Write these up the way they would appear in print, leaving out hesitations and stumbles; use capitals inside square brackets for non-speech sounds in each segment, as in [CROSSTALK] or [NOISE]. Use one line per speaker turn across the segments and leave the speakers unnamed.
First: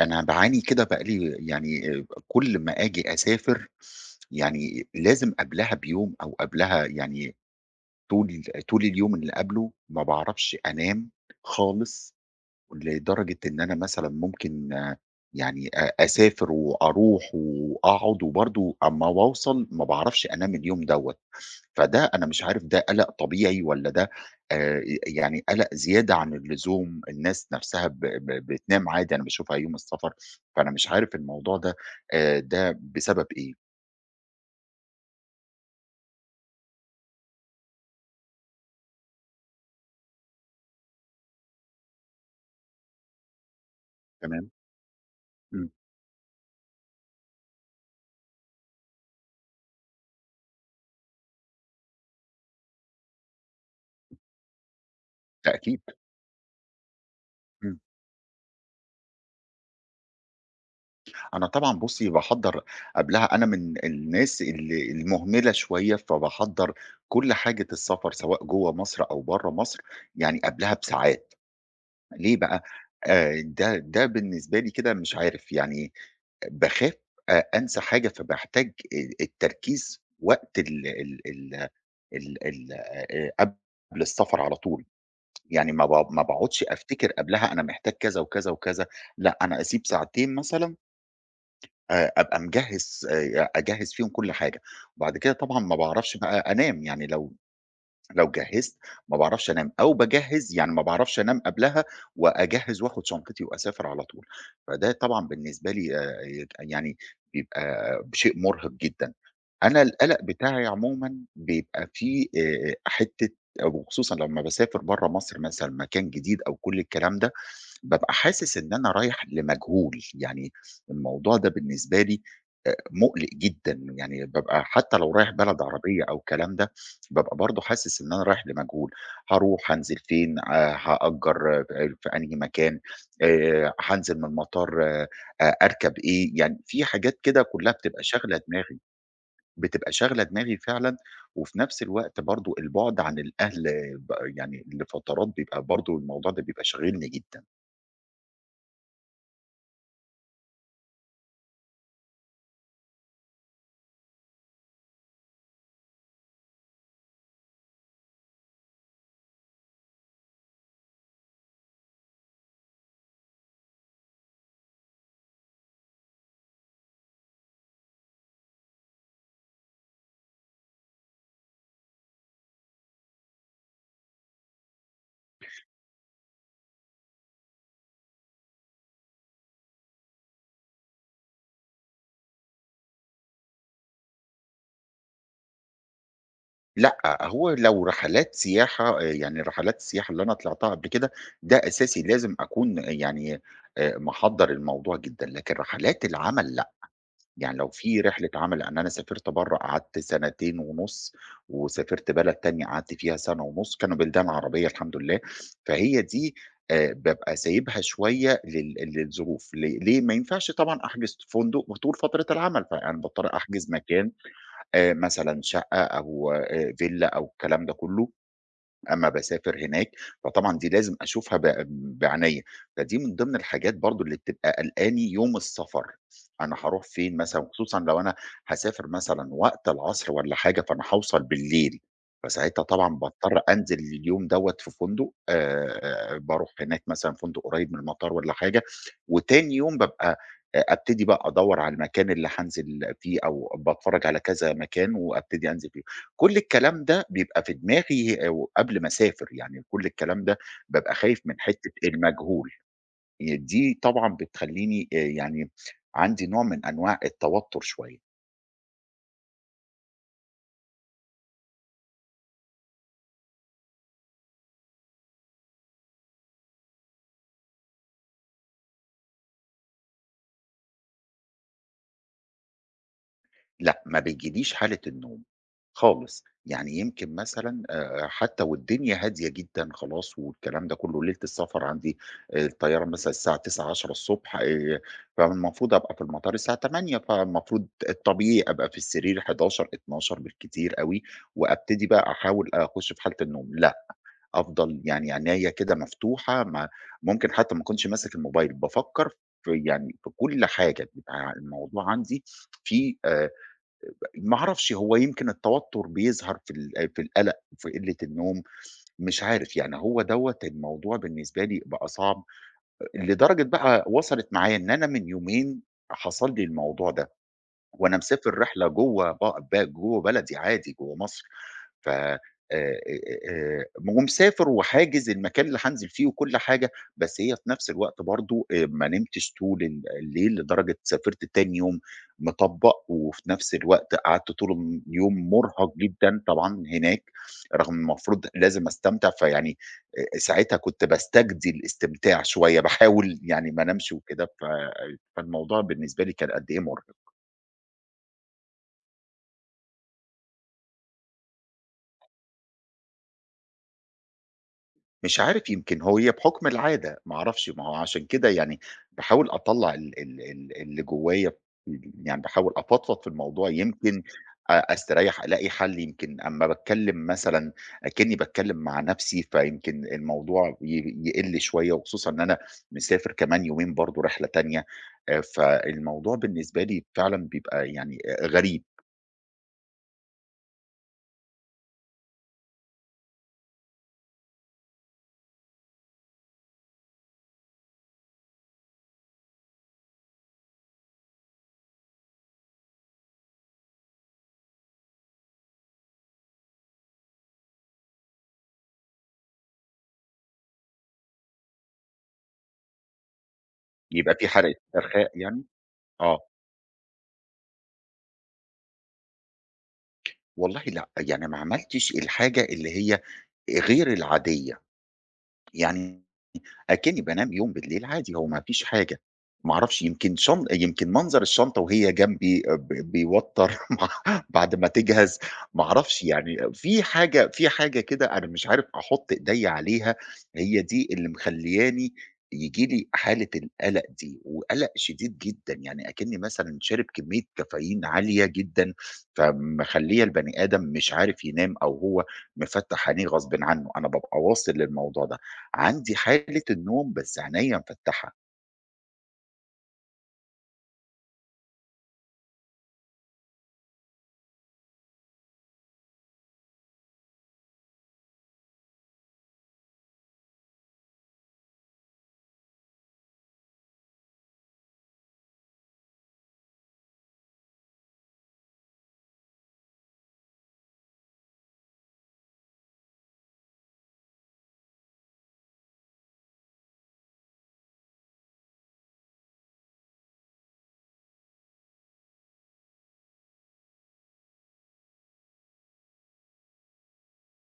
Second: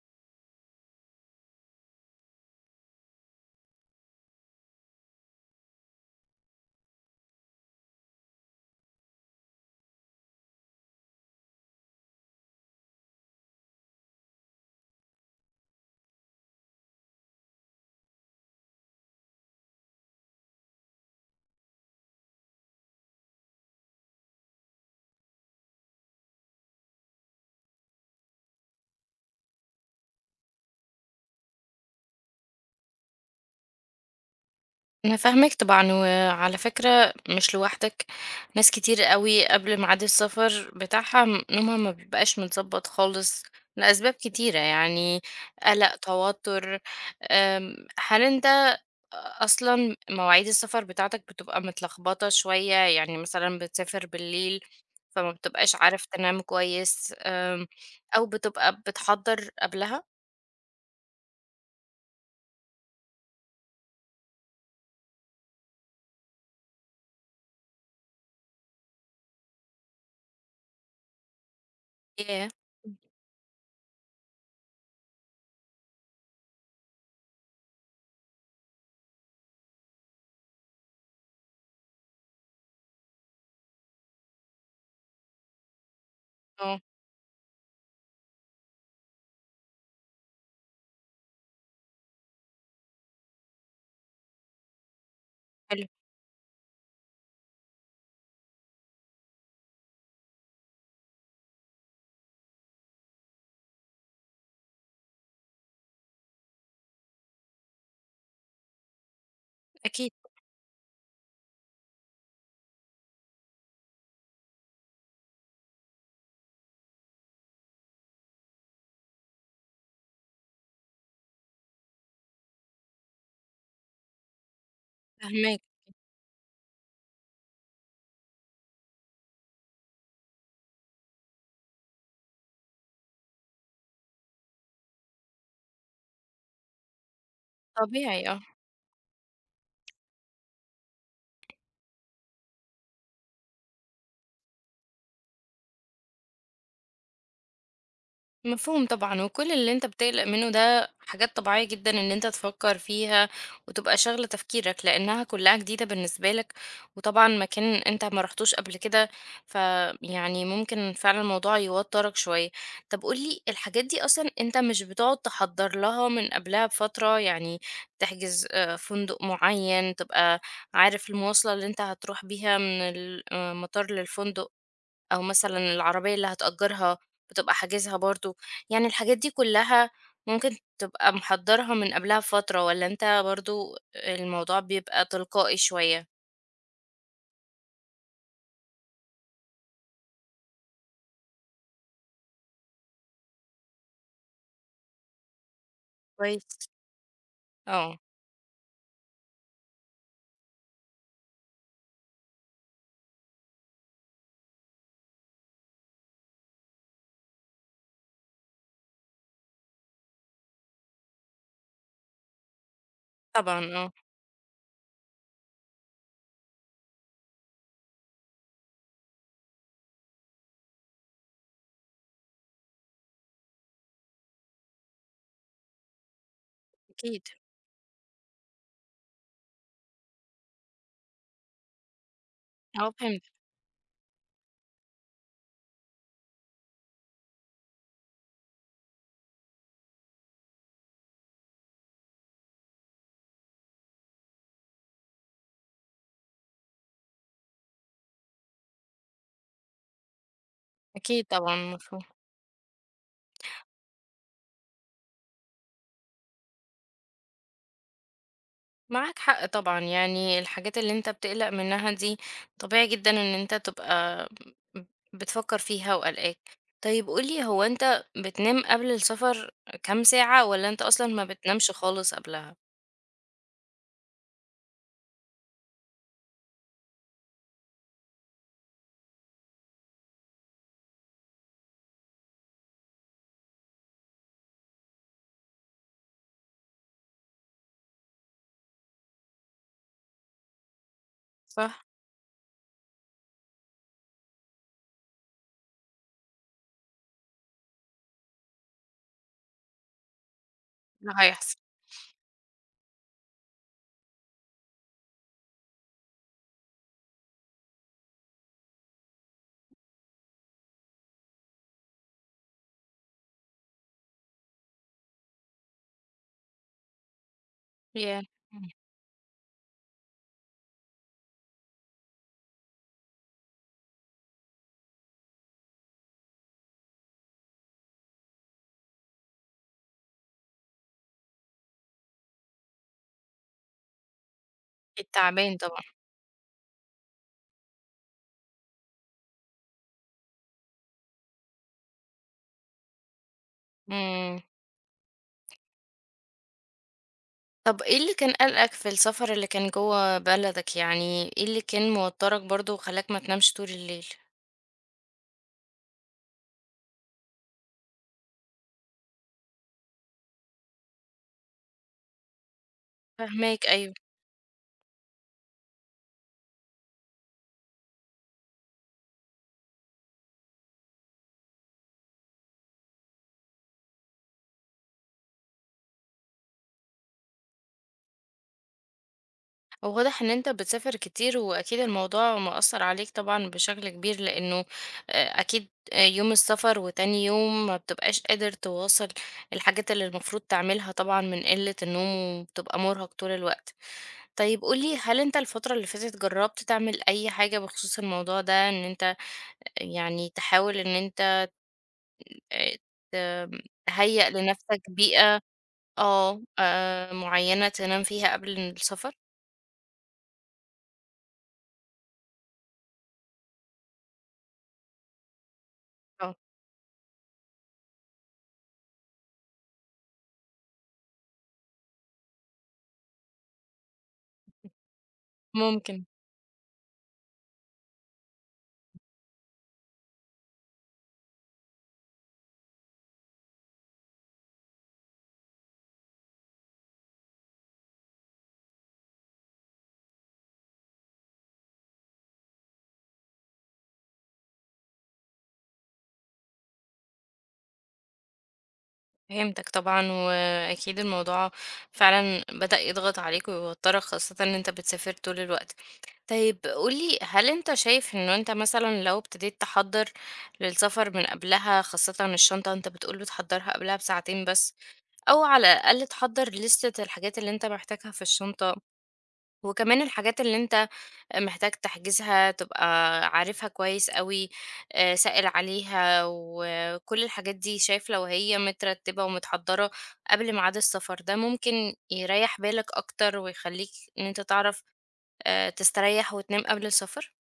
أنا باعاني كده بقى لي يعني كل ما آجي أسافر، يعني لازم قبلها بيوم أو قبلها يعني طول طول اليوم اللي قبله ما باعرفش أنام خالص. لدرجة إن أنا مثلًا ممكن يعني أسافر وأروح وأقعد وبرضه أمّا باوصل ما باعرفش أنام اليوم دوّة. فده أنا مش عارف ده قلق طبيعي والّا ده يعني قلق زيادة عن اللزوم. الناس نفسها ب ب بتنام عادي أنا باشوفها يوم السفر. فأنا مش عارف الموضوع ده بسبب إيه؟
أنا فاهماك طبعًا، وعلى فكرة مش لوحدك. ناس كتير أوي قبل ميعاد السفر بتاعها م نومها ما بيبقاش متضبط خالص لأسباب
تمام.
كتيرة، يعني
إمم.
قلق، توتر. هل أنت أصلًا مواعيد السفر بتاعتك بتبقى متلخبطة شوية؟ يعني مثلًا بتسافر بالليل فما بتبقاش
تأكيد.
عارف تنام كويس.
إمم.
أو بتبقى بتحضّر قبلها؟
أنا طبعًا بُصّي، باحضّر قبلها أنا من الناس المهملة شوية، فباحضّر كل حاجة السفر سواء جوّه مصر أو برّه مصر يعني قبلها بساعات. ليه
ياه!
بقى؟ ده بالنسبة لي كده مش عارف يعني باخاف أنسى حاجة، فباحتاج التركيز وقت ال ال ال ال ال قبل السفر على طول. يعني ما باقعدش
آه.
أفتكر قبلها أنا محتاج كذا وكذا وكذا. لأ أنا أسيب ساعتين مثلًا أبقى مجهّز أجهّز فيهم كل حاجة. وبعد كده طبعًا ما
حلو.
باعرفش بقى أنام، يعني لو جهّزت ما باعرفش أنام، أو باجهّز يعني ما باعرفش أنام قبلها وأجهّز وآخد شنطتي وأسافر على طول. فده طبعًا بالنسبة لي يك يعني بيبقى شيء مرهق جدًا. أنا
أكيد.
القلق بتاعي عمومًا بيبقى فيه حتّة، وخصوصًا لمّا باسافر برّه مصر مثلًا مكان جديد أو كل الكلام ده. بابقى حاسس إن أنا رايح لمجهول. يعني الموضوع ده بالنسبة لي مُقلِق جدًا. يعني بابقى حتى لو رايح بلد
فاهماك.
عربية أو الكلام ده، بابقى برضه حاسس إن أنا رايح لمجهول. هاروح هانزل فين، هأجّر في أنهي مكان، هانزل من المطار أركب إيه. يعني في حاجات كده كلّها بتبقى
طبيعي
شاغلة
آه.
دماغي، بتبقى شاغلة دماغي فعلًا. وفي نفس الوقت برضه البُعد عن الأهل آه، ب يعني لفترات بيبقى برضه الموضوع ده بيبقى شاغلني جدًا.
مفهوم طبعًا، وكل اللي أنت بتقلق منه ده حاجات طبيعية جدًا إن أنت تفكّر فيها وتبقى شاغلة تفكيرك، لإنها كلّها جديدة بالنسبة لك، وطبعًا مكان أنت ما رُحتوش قبل كده، فيعني ممكن فعلًا الموضوع يوتّرك شوية. طَب قُل لي الحاجات دي أصلًا أنت مش بتقعد تحضّر لها من قبلها بفترة؟ يعني تحجز فندق معيّن، تبقى عارف المواصلة اللي أنت هتروح بيها من ال المطار للفندق، أو مثلًا العربية اللي هتأجرها بتبقى حاجزها برضه، يعني الحاجات دي كلها ممكن تبقى محضرها من قبلها بفترة، والّا أنت برضه الموضوع بيبقى تلقائي شوية؟
لأ، هو لو رحلات سياحة يعني رحلات السياحة اللي أنا طلعتها قبل كده، ده أساسي لازم أكون يعني محضّر الموضوع جدًا، لكن رحلات
كويس.
العمل لأ. يعني لو
آه،
في رحلة عمل لإن أنا سافرت برّه قعدت سنتين ونُص، وسافرت بلد تانية قعدت فيها سَنة ونُص، كانوا بلدان عربية الحمد لله. فهي دي بابقى سايبها شوية للظروف. ليه؟ ما ينفعش طبعًا أحجز فندق طول فترة العمل، فأنا باضطر أحجز
طبعًا آه.
مكان مثلًا شقة أو فيلا أو الكلام ده كلّه. أمّا باسافر هناك، فطبعًا دي لازم أشوفها بعناية. فدي من ضمن الحاجات برضه اللي بتبقى قلقاني يوم السفر. أنا هاروح فين
أكيد.
مثلًا، وخصوصًا لو أنا هاسافر مثلًا وقت العصر والّا حاجة، فأنا هاوصل بالليل. فساعتها
آه،
طبعًا
فهمت.
باضطر أنزل اليوم دوّة في فندق باروح هناك مثلًا فندق قريب من المطار والّا حاجة. وتاني يوم بابقى أبتدي بقى أدوّر على المكان اللي هانزل فيه أو باتفرج على كذا مكان وأبتدي أنزل. كل الكلام ده بيبقى في دماغي أو قبل ما أسافر، يعني كل الكلام ده بابقى خايف
أكيد
من
طبعًا
حتّة
مفهوم.
المجهول. دي طبعًا بتخلّيني يعني عندي نوع من أنواع التوتر شوية.
معاك حق طبعًا، يعني الحاجات اللي أنت بتقلق منها دي طبيعي جدًا إن أنت تبقى ب بتفكر فيها وقلقان. طيب قُل لي هو أنت بتنام قبل السفر كام ساعة، والّا أنت أصلًا ما بتنامش خالص قبلها؟
لأ، ما بيجيليش حالة النوم خالص، يعني يمكن مثلًا حتى والدنيا هادية جدًا خلاص والكلام ده كله، ليلة السفر عندي الطيارة مثلًا الساعة 09:00، 10:00 فالمفروض أبقى في المطار الساعة 08:00 فالمفروض الطبيعي أبقى في السرير 11:00، 12:00 بالكتير أوي. وأبتدي
صح.
بقى أحاول أخش في حالة النوم، لأ. أفضل يعني عينيّا كده مفتوحة ما ممكن حتى ما أكونش ماسك الموبايل، بافكر يعني في كل حاجة.
ده
بيبقى
هيحصل.
الموضوع عندي فيه ما أعرفش هو يمكن التوتر بيظهر في القلق، في قلة النوم. مش عارف، يعني هو دوّة الموضوع بالنسبة لي بقى صعب. لدرجة بقى وصلت معايا إن أنا من يومين حصل لي الموضوع ده، وأنا
ياه!
مسافر رحلة
إمم.
جوّه ب ب جوّه بلدي عادي، جوّه مصر. ف آآ آآ ومسافر وحاجز المكان اللي هانزل فيه وكل حاجة. بس هي في نفس الوقت برضه ما نمتش طول الليل لدرجة سافرت تاني يوم مطبّق، وفي نفس الوقت قعدت طول
أكيد
اليوم
تعبان
مُرهق
طبعًا.
جدًا طبعًا هناك، رغم إن المفروض لازم أستمتع. فيعني ساعتها كنت باستجدي الاستمتاع شوية، باحاول يعني ما انامش وكده.
إمم.
فالموضوع بالنسبة لي كان قد إيه مُرهق.
طب إيه اللي كان قلقك في السفر اللي كان جوّه بلدك؟ يعني إيه اللي كان موتّرك برضه وخلّاك ما تنامش طول الليل؟
مش عارف يمكن هي بحُكم العادة، ما أعرفش، ما هو عشان كده يعني باحاول أطلّع ال ال ال اللي جوايا يعني باحاول أفضفض في الموضوع
فاهماك، أيوه.
يمكن أستريّح، ألاقي حَل يمكن أمّا باتكلّم مثلًا أكنّي باتكلّم مع نَفْسي، فيمكن الموضوع يقِل شوية وخصوصًا إن أنا مسافر كمان يومين برضه رحلة تانية. فالموضوع بالنسبة لي فعلًا بيبقى يعني غريب.
هو واضح إن أنت بتسافر كتير وأكيد الموضوع مأثّر عليك طبعًا بشكل كبير، لإنه أكيد آه، يوم السفر وتاني يوم ما بتبقاش قادر تواصل الحاجات اللي المفروض تعملها طبعًا من قلة النوم، وبتبقى مُرهق طول الوقت. طيب قُل لي هل أنت الفترة اللي فاتت جرّبت تعمل أي حاجة بخصوص الموضوع ده، إن أنت يعني تحاول إن أنت آآ ت
بيبقى في
تهيأ
حَرق
لنفسك
إرخاء
بيئة
يعني آه.
معيّنة تنام فيها قبل السفر؟
والله لأ، يعني ما عملتش الحاجة اللي هي غير العادية، يعني
آه.
أكني بانام يوم بالليل عادي، هو ما فيش حاجة. ما أعرفش يمكن يمكن منظر الشنطة وهي جنبي آه، ب بيوتّر [LAUGHS] ما بعد ما تجهز. ما أعرفش
ممكن.
يعني في حاجة كده أنا مش عارف أحُط إيديّا عليها. هي دي اللي مخلّياني ييجي لي حالة القلق دي، وقلق شديد جدًا، يعني أكني مثلًا شارب كمية كافيين عالية جدًا، فمخلّية البني آدم مش عارف ينام أو هو مفتّح عينيه غصبٍ عنه، أنا بابقى واصل للموضوع ده. عندي حالة النوم بس عينيّا مفتحة.
فهمتك طبعًا، وأكيد الموضوع فعلًا بدأ يضغط عليك ويوتّرك خاصةً إن أنت بتسافر طول الوقت. طيب قُل لي هل أنت شايف إنه أنت مثلًا لو ابتديت تحضّر للسفر من قبلها، خاصةً الشنطة أنت بتقول بتحضّرها قبلها بساعتين بس؟ أو على الأقل تحضّر ليستة الحاجات اللي أنت محتاجها في الشنطة، وكمان الحاجات اللي أنت محتاج تحجزها تبقى عارفها كويس أوي، سائل عليها، وكل الحاجات دي شايف لو هي مترتبة ومتحضّرة قبل ميعاد السفر، ده ممكن يريّح بالك أكتر ويخلّيك إن أنت تعرف تستريّح وتنام قبل السفر.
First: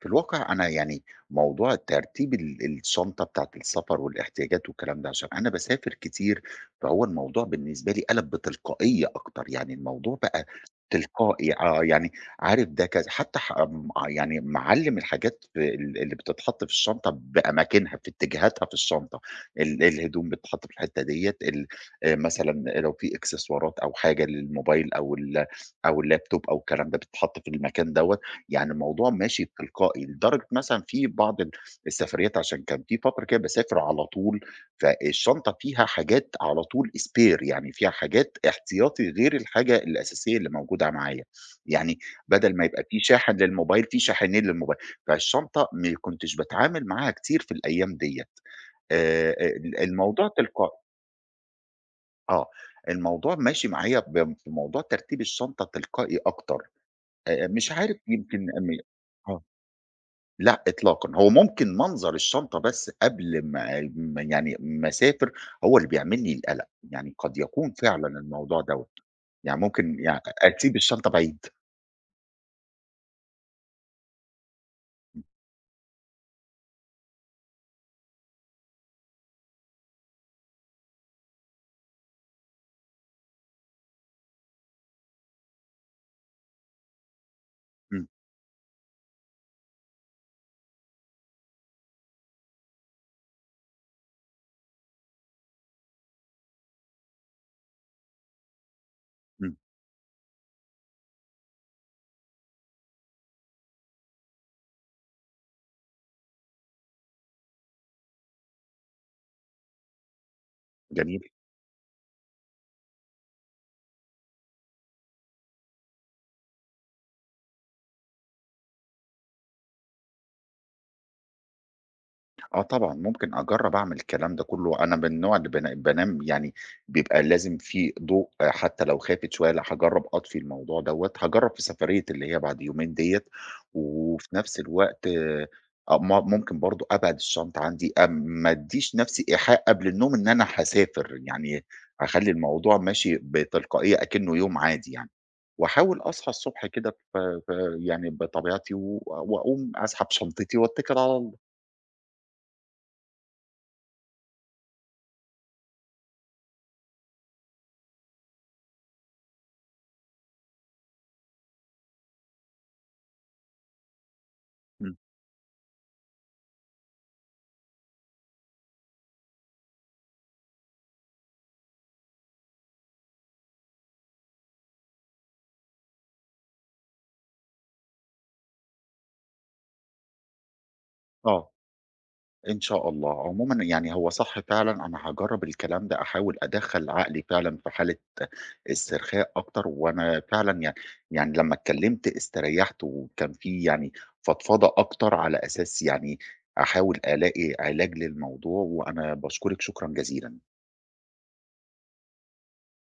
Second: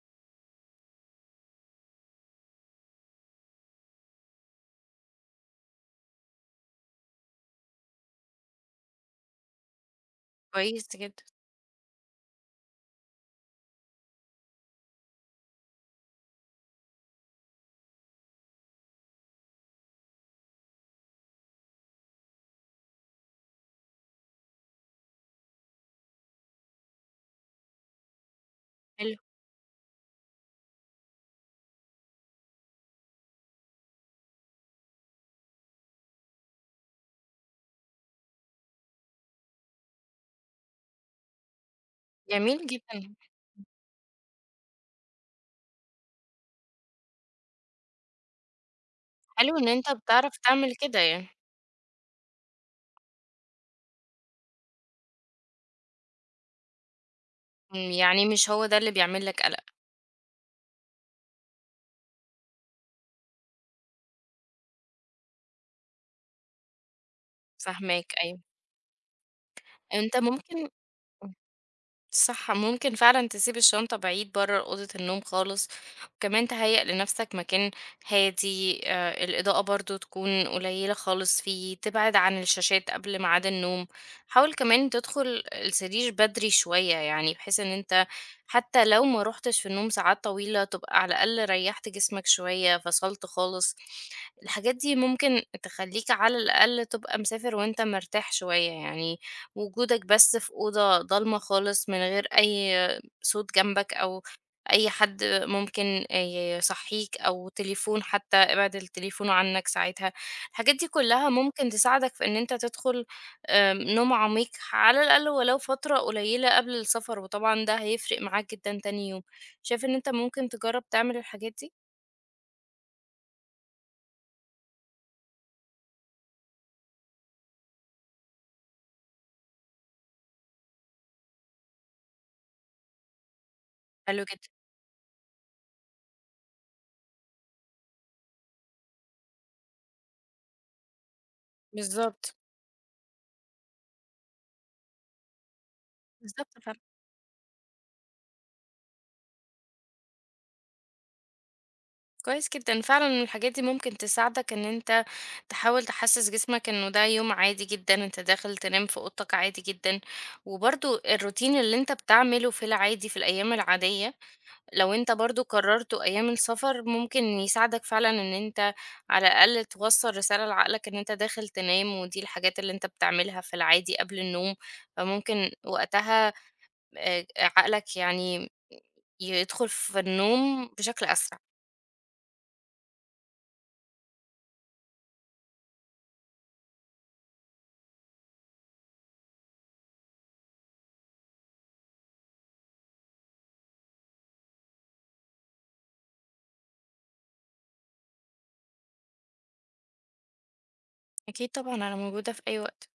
في الواقع أنا يعني موضوع ترتيب الشنطة بتاعة السفر والاحتياجات والكلام ده، عشان أنا باسافر كتير، فهو الموضوع بالنسبة لي قَلَب بتلقائية أكتر. يعني الموضوع بقى
كويس جدًا.
تلقائي، يعني عارف ده كذا. حتى ح آمم، يعني معلّم الحاجات في ال اللي بتتحط في الشنطة بأماكنها، في اتجاهاتها في الشنطة. الهدوم بتتحط في الحتة ديّة. ال مثلًا لو في إكسسوارات أو حاجة للموبايل أو اللاب توب أو الكلام ده بتتحط في المكان دوّة. يعني الموضوع
حلو.
ماشي تلقائي، لدرجة مثلًا في بعض السفريات عشان كان في فترة كده باسافر على طول. فالشنطة فيها حاجات على طول spare يعني فيها حاجات احتياطي غير الحاجة الأساسية اللي موجودة معايا، يعني بدل
جميل
ما يبقى
جدًا.
في شاحن للموبايل، في شاحنين للموبايل. فالشنطة ما كنتش باتعامل معاها كتير في الأيام ديّة.
حلو إن
ال
أنت
الموضوع
بتعرف
تلقائي،
تعمل كده يعني.
آه، الموضوع ماشي معايا في موضوع ترتيب الشنطة تلقائي أكتر. مش
إمم،
عارف
يعني
يمكن
مش هو
م
ده اللي بيعمل لك
آه.
قلق.
لأ إطلاقًا، هو ممكن منظر الشنطة بس قبل ما أسافر هو اللي بيعمل لي القلق. يعني قد يكون فعلًا
فاهماك، أيوه.
الموضوع دوّة. يعني ممكن
أنت ممكن
أسيب الشنطة بعيد.
صح، ممكن فعلا تسيب الشنطة بعيد بره أوضة النوم خالص، وكمان تهيأ لنفسك مكان هادي. آه، الإضاءة برضو تكون قليلة خالص فيه، تبعد عن الشاشات قبل ميعاد النوم. حاول كمان تدخل السرير بدري شوية، يعني بحيث ان
إمم.
انت حتى لو ما روحتش في النوم ساعات طويلة تبقى على الأقل ريحت جسمك شوية فصلت خالص. الحاجات دي ممكن تخليك على الأقل تبقى مسافر وانت مرتاح شوية، يعني
إمم.
وجودك بس في أوضة ضلمة خالص من غير أي صوت جنبك أو أي حد ممكن يصحيك، أو تليفون حتى ابعد التليفون عنك ساعتها. الحاجات دي
جميل.
كلها ممكن تساعدك في إن أنت تدخل نوم عميق على الأقل ولو فترة قليلة قبل السفر، وطبعا ده هيفرق معاك جدا تاني يوم. شايف إن أنت ممكن تجرب تعمل الحاجات دي؟
آه طبعًا، ممكن أجرّب أعمل الكلام ده كلّه. أنا من النوع اللي بانام يعني بيبقى لازم في ضوء حتى لو خافت شوية، لأ هاجرّب أطفي الموضوع دوّة، هاجرّب في سفرية اللي هي بعد يومين ديّة.
حلو
وفي
جدا.
نفس الوقت أ م ممكن برضه أبعد الشنطة عندي، ما أدّيش نفسي إيحاء قبل النوم إن أنا هاسافر. يعني أخلّي
بالظبط.
الموضوع ماشي بتلقائية أكنه يوم عادي يعني. وأحاول أصحى
بالظبط.
الصبح كده ف ف يعني بطبيعتي وأقوم أسحب شنطتي واتكل على الله.
كويس جدًا، فعلًا الحاجات دي ممكن تساعدك إن أنت تحاول تحسّس جسمك إنه ده يوم عادي جدًا، أنت داخل تنام في أوضتك عادي جدًا، وبرضه الروتين اللي أنت بتعمله في العادي في الأيام العادية، لو
إمم.
أنت برضه كررته أيام السفر ممكن يساعدك فعلًا إن أنت على الأقل توصّل رسالة لعقلك إن أنت داخل تنام، ودي الحاجات اللي أنت بتعملها في العادي قبل النوم، فممكن وقتها عقلك يعني يدخل في النوم بشكل أسرع.
آه. إن شاء الله. عمومًا يعني هو صح فعلًا، أنا هاجرّب الكلام ده، أحاول أدخّل عقلي فعلًا في حالة استرخاء أكتر. وأنا فعلًا يعني لمّا اتكلّمت استريّحت وكان في يعني فضفضة أكتر على أساس يعني أحاول ألاقي علاج للموضوع. وأنا باشكرِك شكرًا جزيلًا.
أكيد طبعًا، أنا موجودة في أي وقت.